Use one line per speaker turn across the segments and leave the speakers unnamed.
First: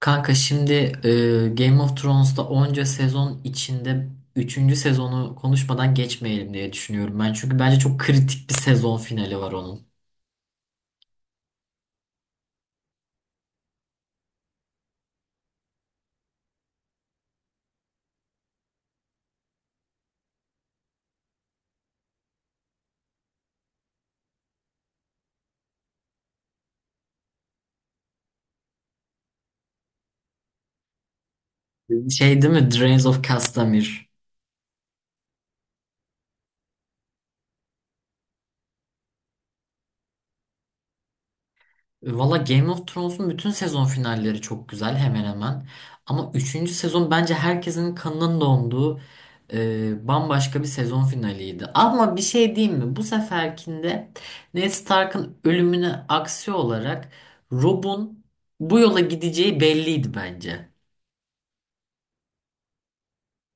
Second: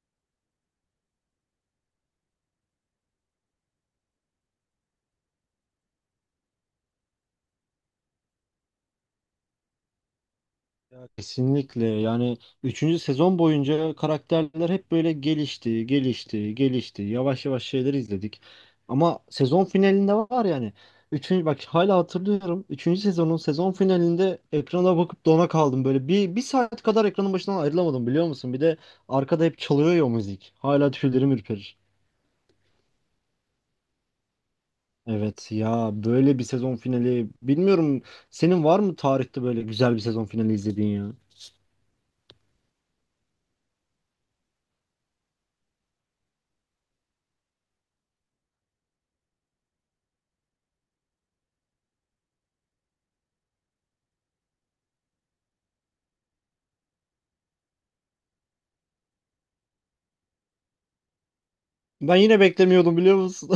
Kanka şimdi Game of Thrones'ta onca sezon içinde üçüncü sezonu konuşmadan geçmeyelim diye düşünüyorum ben. Çünkü bence çok kritik bir sezon finali var onun.
Ya kesinlikle yani üçüncü sezon boyunca karakterler hep böyle gelişti, gelişti, gelişti. Yavaş yavaş şeyleri izledik. Ama sezon finalinde var yani. Üçüncü, bak hala hatırlıyorum. Üçüncü sezonun sezon finalinde ekrana bakıp dona kaldım. Böyle bir saat kadar ekranın başından ayrılamadım biliyor musun? Bir de arkada hep çalıyor ya o müzik. Hala tüylerim ürperir.
Şey değil mi? Drains of Castamere.
Evet ya böyle bir sezon finali. Bilmiyorum, senin var mı tarihte böyle güzel bir sezon finali izlediğin ya?
Valla Game of Thrones'un bütün sezon finalleri çok güzel hemen hemen. Ama üçüncü sezon bence herkesin kanının donduğu bambaşka bir sezon finaliydi. Ama bir şey diyeyim mi? Bu seferkinde Ned Stark'ın ölümüne aksi olarak Rob'un bu yola gideceği belliydi bence.
Ben yine beklemiyordum biliyor musun?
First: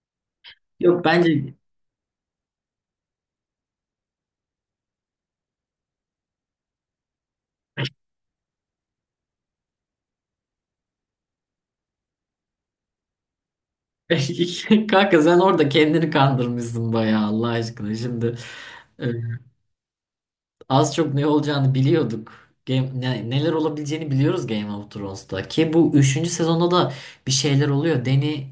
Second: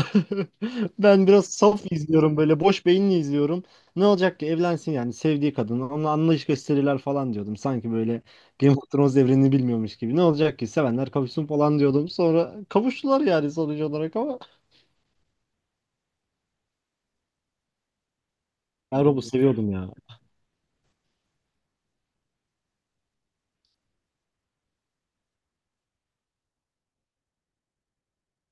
Yok.
Ben biraz
Bence
saf izliyorum, böyle boş beyinli izliyorum. Ne olacak ki evlensin, yani sevdiği kadın onunla anlayış gösterirler falan diyordum. Sanki böyle Game of Thrones evrenini bilmiyormuş gibi. Ne olacak ki sevenler kavuşsun falan diyordum. Sonra kavuştular yani, sonuç olarak. Ama
kanka sen orada kendini kandırmışsın bayağı Allah aşkına şimdi. e,
ben Rob'u seviyordum ya.
Az çok ne olacağını biliyorduk. Neler olabileceğini biliyoruz Game of Thrones'ta. Ki bu üçüncü sezonda da bir şeyler oluyor. Dany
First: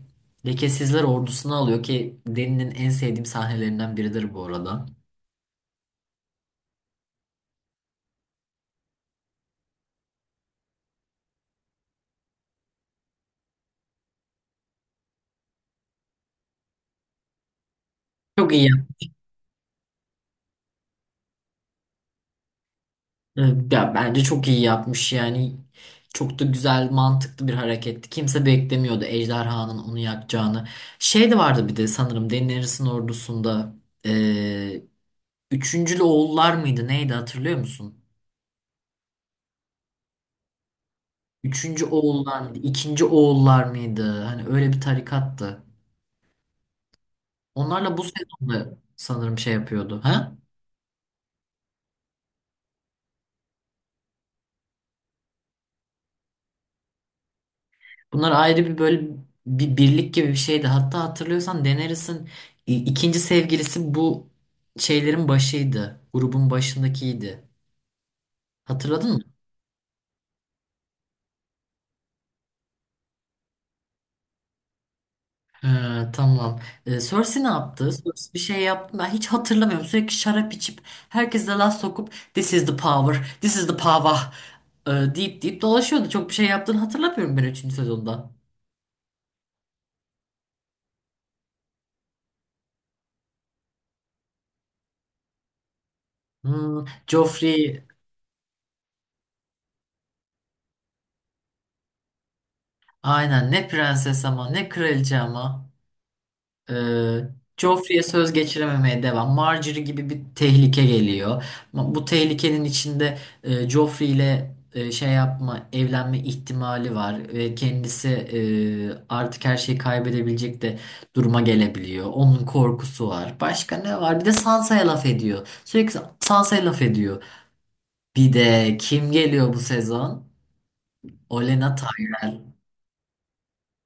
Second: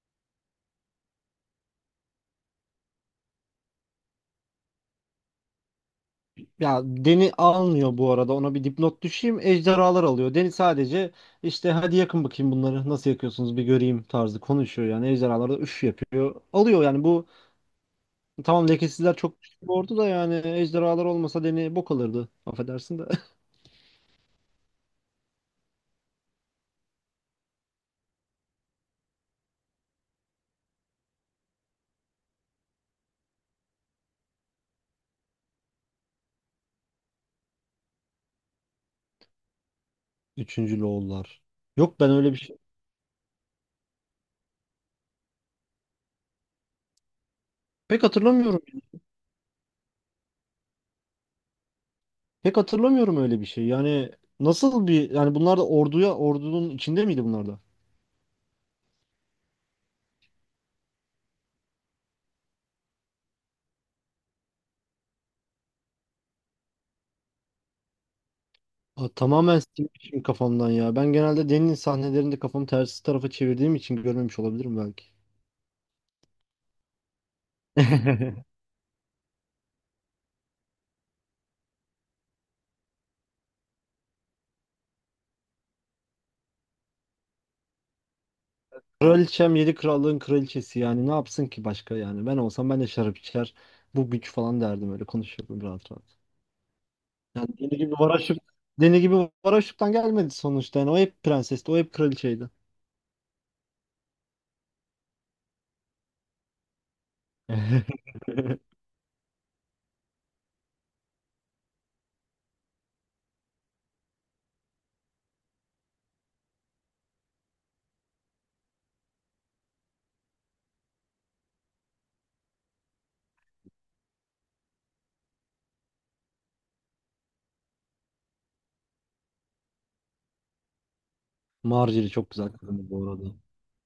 lekesizler ordusunu alıyor ki Dany'nin en sevdiğim sahnelerinden biridir bu arada.
Ya Deni almıyor bu arada, ona bir dipnot düşeyim. Ejderhalar alıyor. Deni sadece işte "hadi yakın bakayım bunları, nasıl yakıyorsunuz bir göreyim" tarzı konuşuyor yani. Ejderhalar da üf yapıyor. Alıyor yani bu.
Çok iyi
Tamam,
yaptı.
lekesizler çok güçlü bir ordu da yani, ejderhalar olmasa Deni bok alırdı. Affedersin de.
Ya, bence çok iyi yapmış yani. Çok da güzel, mantıklı bir hareketti. Kimse beklemiyordu ejderhanın onu yakacağını. Şey de vardı bir de sanırım Daenerys'in ordusunda. eee Üçüncülü oğullar mıydı neydi hatırlıyor musun?
Üçüncü Loğullar.
Üçüncü
Yok, ben öyle bir
oğullar
şey.
mıydı? İkinci oğullar mıydı? Hani öyle bir tarikattı. Onlarla
Pek
bu
hatırlamıyorum.
sezonda sanırım şey yapıyordu. Ha?
Pek hatırlamıyorum öyle bir şey. Yani nasıl bir, yani bunlar da orduya, ordunun içinde miydi bunlar da?
Bunlar ayrı bir böyle bir birlik gibi bir şeydi. Hatta hatırlıyorsan Daenerys'in ikinci sevgilisi bu şeylerin başıydı. Grubun başındakiydi.
Aa,
Hatırladın mı?
tamamen silmişim kafamdan ya. Ben genelde Deni'nin sahnelerinde kafamı tersi tarafa çevirdiğim için görmemiş olabilirim belki.
Ha, tamam. Cersei ne yaptı? Cersei bir şey yaptı mı? Ben hiç hatırlamıyorum. Sürekli şarap içip herkese laf sokup "This is the power, this is the power" deyip deyip dolaşıyordu. Çok bir şey yaptığını hatırlamıyorum ben üçüncü sezonda.
Kraliçem yedi krallığın kraliçesi, yani ne yapsın ki başka yani. Ben olsam ben de şarap içer, bu güç falan derdim, öyle konuşurdum rahat rahat.
Hmm,
Yani deli
Joffrey
gibi Varaşık, deli gibi Varaşık'tan gelmedi sonuçta. Yani o hep prensesti, o hep kraliçeydi.
aynen, ne prenses ama, ne kraliçe ama. Ee, Joffrey'e söz geçirememeye devam. Margaery gibi bir tehlike geliyor. Bu tehlikenin içinde Joffrey ile şey yapma, evlenme ihtimali var ve kendisi artık her şeyi kaybedebilecek de duruma gelebiliyor. Onun korkusu var. Başka ne var? Bir de Sansa'ya laf ediyor. Sürekli Sansa'ya laf ediyor. Bir de kim geliyor bu sezon? Olenna
Margaery çok
Tyrell.
güzel kadındı bu arada.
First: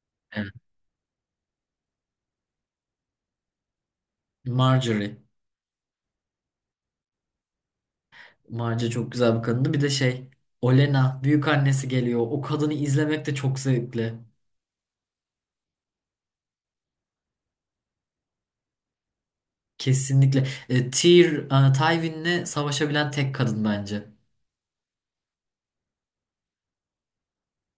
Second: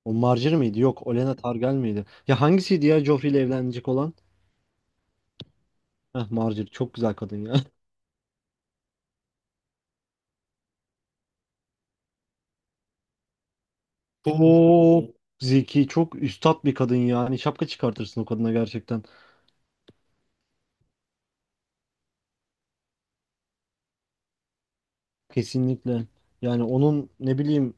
O
Evet.
Margaery miydi? Yok, Olenna Targaryen miydi? Ya hangisiydi ya Joffrey ile evlenecek olan?
Margaery.
Heh, Margaery çok güzel kadın ya.
Marca çok güzel bir kadındı. Bir de şey, Olena büyük annesi geliyor. O kadını izlemek de çok zevkli.
Çok zeki, çok üstat bir kadın ya. Hani şapka çıkartırsın o kadına gerçekten.
Kesinlikle. Tywin'le savaşabilen tek kadın bence.
Kesinlikle. Yani onun ne bileyim,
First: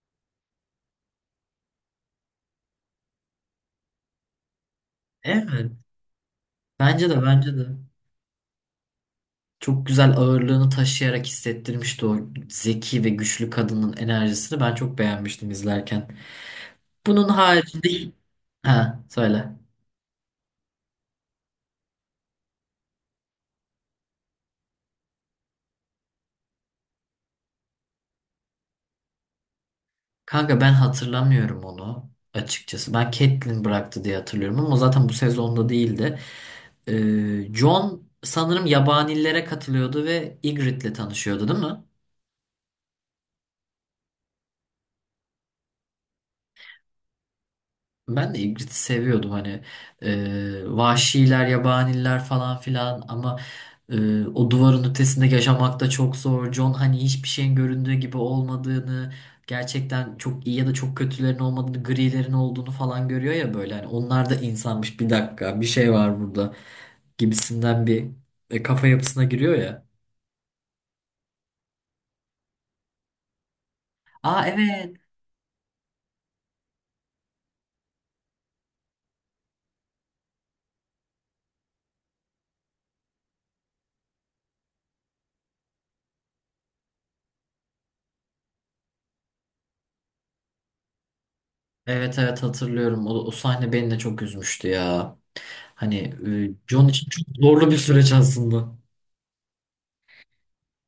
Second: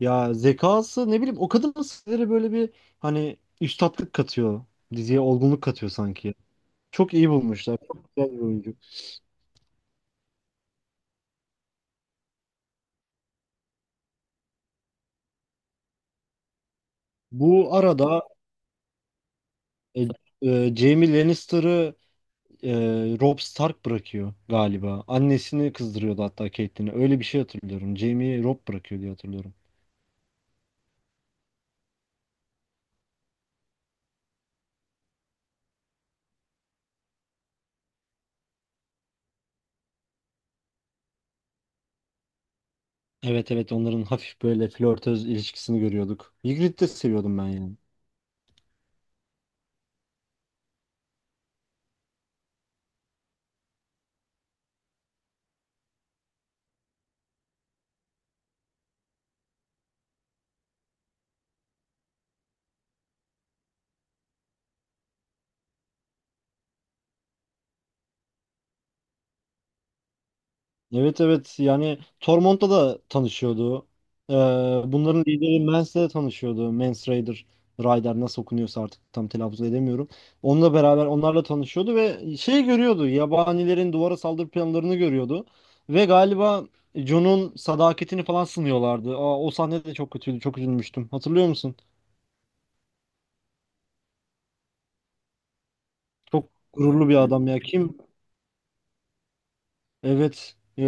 ya zekası, ne bileyim, o kadın sizlere böyle bir, hani üstatlık katıyor. Diziye olgunluk
Evet.
katıyor sanki.
Bence de
Çok iyi
bence de.
bulmuşlar. Çok güzel bir oyuncu.
Çok güzel ağırlığını taşıyarak hissettirmişti o zeki ve güçlü kadının enerjisini. Ben çok beğenmiştim izlerken. Bunun
Bu
haricinde...
arada,
Ha, söyle.
e, Jaime Lannister'ı e, Robb Stark bırakıyor galiba. Annesini kızdırıyordu hatta, Catelyn'e. Öyle bir şey hatırlıyorum. Jaime'yi Robb bırakıyor diye hatırlıyorum.
Kanka ben hatırlamıyorum onu açıkçası. Ben Catelyn bıraktı diye hatırlıyorum ama zaten bu sezonda değildi. Jon sanırım yabanillere katılıyordu ve Ygritte'le tanışıyordu değil mi?
Evet evet, onların hafif böyle flörtöz ilişkisini görüyorduk. Ygritte'i de seviyordum ben yani.
Ben de Ygritte'i seviyordum hani. Vahşiler, yabaniller falan filan ama. O duvarın ötesinde yaşamak da çok zor. John hani hiçbir şeyin göründüğü gibi olmadığını, gerçekten çok iyi ya da çok kötülerin olmadığını, grilerin olduğunu falan görüyor ya böyle. Hani onlar da insanmış, bir dakika bir şey var burada gibisinden bir kafa yapısına giriyor ya.
Evet evet, yani Tormont'ta da tanışıyordu. Ee,
Aa, evet.
Bunların lideri Mans'le de tanışıyordu. Mans Raider, Ryder nasıl okunuyorsa artık, tam telaffuz edemiyorum. Onunla beraber, onlarla tanışıyordu ve şey görüyordu. Yabanilerin duvara saldırı planlarını görüyordu. Ve galiba Jon'un sadakatini falan sınıyorlardı. Aa, o sahne de çok kötüydü. Çok üzülmüştüm. Hatırlıyor musun?
Evet, evet hatırlıyorum. O, sahne beni de çok üzmüştü ya. Hani
Çok
John için
gururlu bir
çok
adam ya.
zorlu bir
Kim.
süreç aslında.
Evet.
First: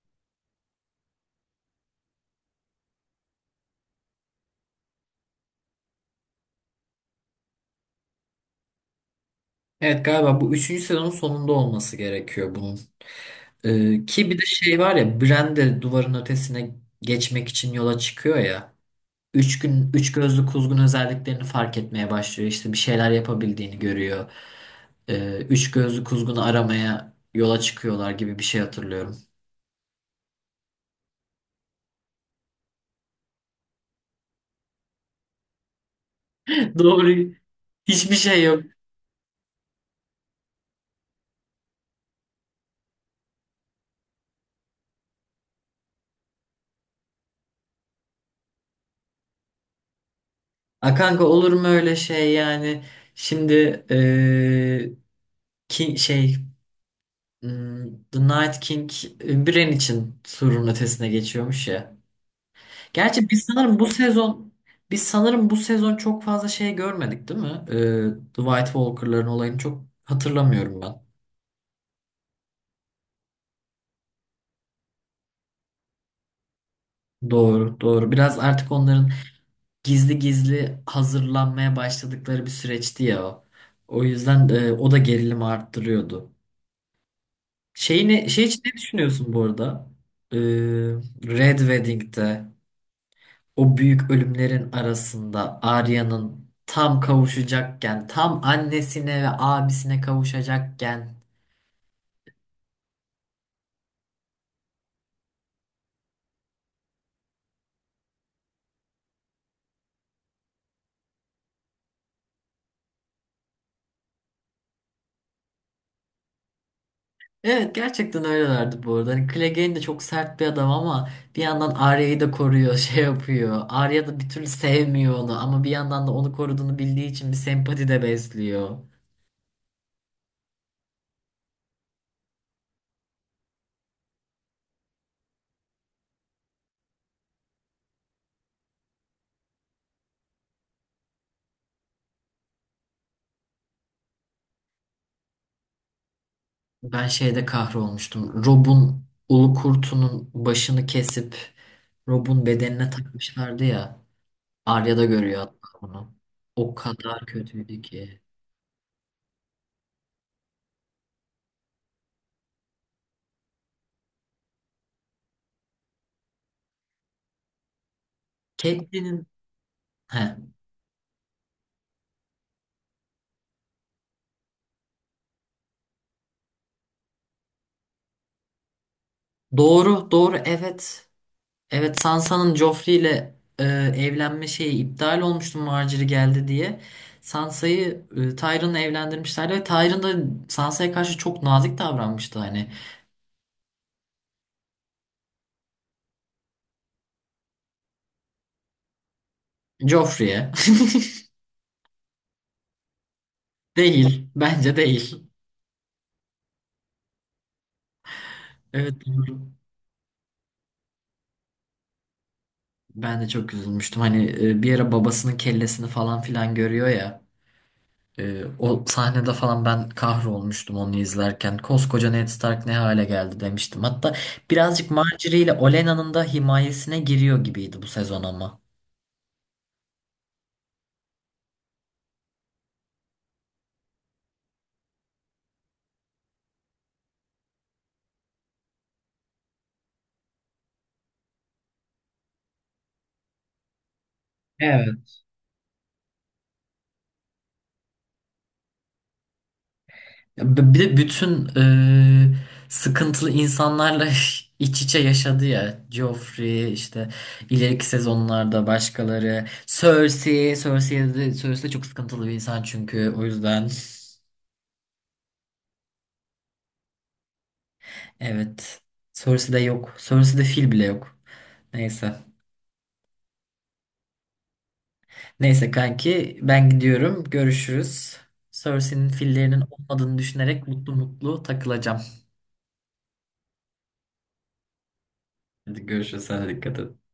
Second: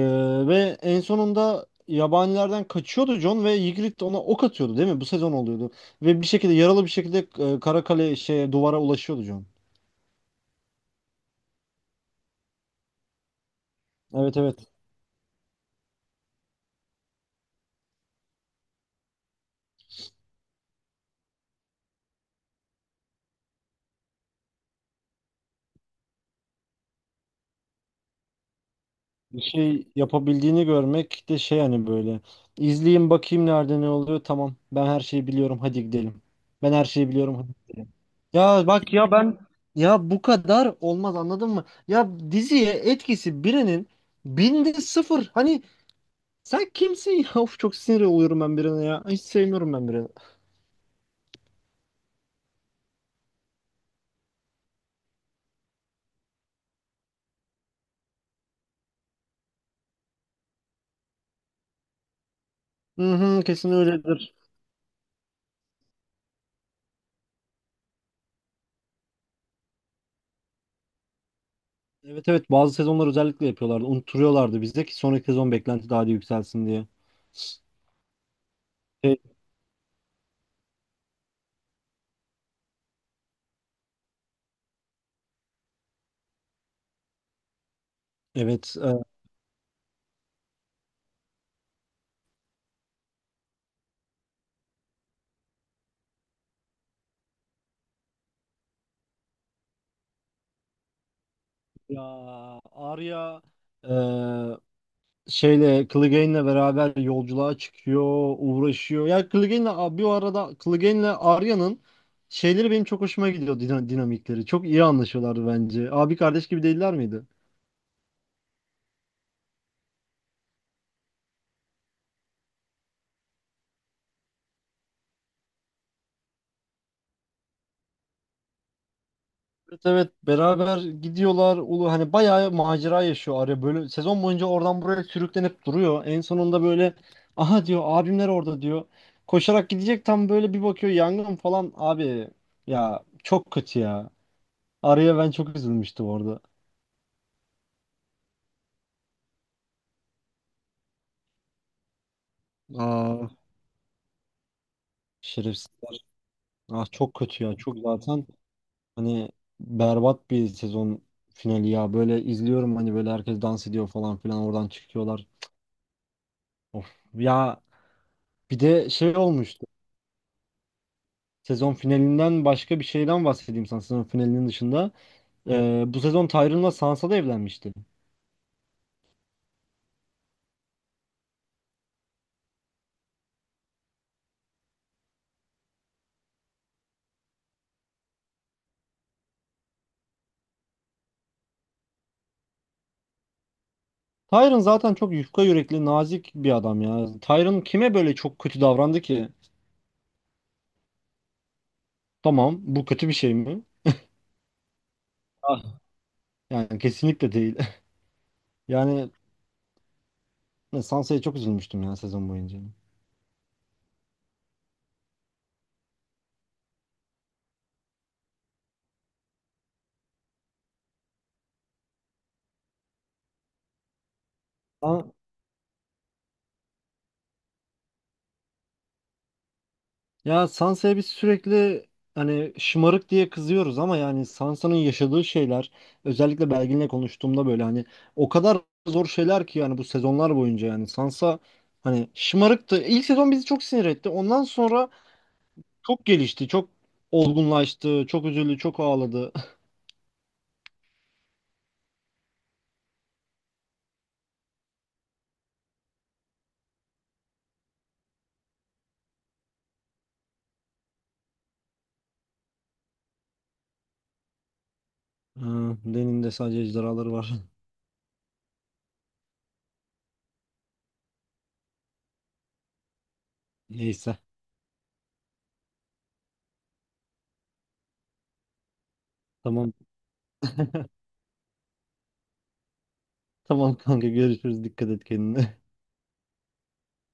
Ve en sonunda yabanilerden kaçıyordu John, ve Ygritte ona ok atıyordu değil mi? Bu sezon oluyordu. Ve bir şekilde, yaralı bir şekilde, Karakale, şey, duvara ulaşıyordu John.
Evet galiba bu üçüncü sezonun sonunda olması gerekiyor bunun. Ki
Evet
bir de
evet.
şey var ya, Brande duvarın ötesine geçmek için yola çıkıyor ya. Üç gün üç gözlü kuzgun özelliklerini fark etmeye başlıyor. İşte bir şeyler yapabildiğini görüyor. Üç gözlü kuzgunu aramaya yola çıkıyorlar gibi bir şey hatırlıyorum.
Bir şey yapabildiğini görmek de şey hani, böyle. İzleyeyim bakayım nerede ne oluyor. Tamam. Ben her şeyi biliyorum. Hadi gidelim. Ben her şeyi
Doğru.
biliyorum. Hadi.
Hiçbir şey yok.
Ya bak ya, ben, ya bu kadar olmaz anladın mı? Ya diziye etkisi birinin binde sıfır. Hani, sen kimsin ya? Of, çok sinir oluyorum ben birine ya. Hiç sevmiyorum ben birini.
A kanka, olur mu öyle şey yani? Şimdi ki şey hmm, The Night King Bran için surun ötesine geçiyormuş ya.
Hı
Gerçi
hı,
biz
kesin
sanırım bu
öyledir.
sezon biz sanırım bu sezon çok fazla şey görmedik değil mi? Dwight Walker'ların olayını çok hatırlamıyorum ben.
Evet evet, bazı sezonlar özellikle yapıyorlardı. Unutturuyorlardı bize ki sonraki sezon beklenti daha da yükselsin diye.
Doğru, doğru. Biraz artık onların
E.
gizli gizli hazırlanmaya başladıkları bir süreçti ya o. O yüzden o da gerilimi arttırıyordu. Şeyini, şey için ne
Evet.
düşünüyorsun bu arada? Ee, Red Wedding'de o büyük ölümlerin arasında Arya'nın tam kavuşacakken, tam annesine ve abisine kavuşacakken.
Ya Arya, e, şeyle, Clegane'le beraber yolculuğa çıkıyor, uğraşıyor. Ya Clegane'le bir arada Clegane'le Arya'nın şeyleri benim çok hoşuma gidiyor, dinamikleri. Çok iyi anlaşıyorlardı bence. Abi kardeş gibi değiller miydi?
Evet gerçekten öylelerdi bu arada. Hani Clegane de çok sert bir adam ama bir yandan Arya'yı da koruyor, şey yapıyor. Arya da bir türlü sevmiyor onu ama bir yandan da onu koruduğunu bildiği için bir sempati de besliyor.
Evet evet, beraber gidiyorlar. Ulu, hani bayağı macera yaşıyor Araya, böyle sezon boyunca oradan buraya sürüklenip duruyor. En sonunda böyle "aha" diyor, "abimler orada" diyor. Koşarak gidecek, tam böyle bir bakıyor yangın falan. Abi ya, çok kötü ya. Araya, ben çok üzülmüştüm orada.
Ben şeyde kahrolmuştum. Rob'un ulu kurtunun başını kesip Rob'un bedenine
Aa.
takmışlardı ya. Arya da görüyor
Şerefsiz.
hatta bunu. O
Ah çok
kadar
kötü ya. Çok
kötüydü ki.
zaten, hani berbat bir sezon finali ya. Böyle izliyorum, hani böyle herkes dans ediyor falan filan, oradan çıkıyorlar. Of. Ya, bir de şey
Catelyn'in,
olmuştu.
he.
Sezon finalinden başka bir şeyden bahsedeyim sana, sezon finalinin dışında. Bu sezon Tyron'la Sansa da evlenmişti.
Doğru, doğru, evet. Evet Sansa'nın Joffrey ile evlenme şeyi iptal olmuştu Margaery geldi diye. Sansa'yı Tyrion'la evlendirmişlerdi ve Tyrion da Sansa'ya karşı çok nazik davranmıştı hani.
Tyron zaten çok yufka yürekli, nazik bir adam ya. Tyron kime böyle çok kötü davrandı ki?
Joffrey'e.
Tamam, bu kötü bir şey mi?
Değil. Bence değil.
Ah. Yani kesinlikle değil.
Evet
Yani
doğru.
Sansa'ya çok üzülmüştüm ya sezon boyunca.
Ben de çok üzülmüştüm. Hani bir ara babasının kellesini falan filan görüyor ya. O sahnede falan ben kahrolmuştum onu izlerken. Koskoca Ned Stark ne hale geldi demiştim. Hatta birazcık Margaery ile Olenna'nın da himayesine giriyor gibiydi bu sezon ama.
Ya Sansa'ya biz sürekli hani şımarık diye kızıyoruz ama, yani Sansa'nın yaşadığı şeyler, özellikle Belgin'le konuştuğumda böyle hani, o kadar zor şeyler ki yani, bu sezonlar boyunca yani Sansa, hani şımarıktı. İlk sezon bizi çok sinir etti. Ondan sonra
Evet.
çok gelişti, çok olgunlaştı, çok üzüldü, çok ağladı.
Bir de bütün e, sıkıntılı insanlarla iç içe yaşadı ya. Joffrey işte, ileriki sezonlarda başkaları. Cersei, Cersei de çok sıkıntılı bir insan çünkü o yüzden.
Ha, Deni'nin de sadece ejderhaları var.
Evet. Cersei de yok. Cersei de fil bile yok. Neyse.
Neyse.
Neyse kanki, ben gidiyorum. Görüşürüz. Cersei'nin fillerinin
Tamam.
olmadığını düşünerek mutlu mutlu takılacağım.
Tamam kanka, görüşürüz. Dikkat et kendine.
Hadi görüşürüz. Sana dikkat et.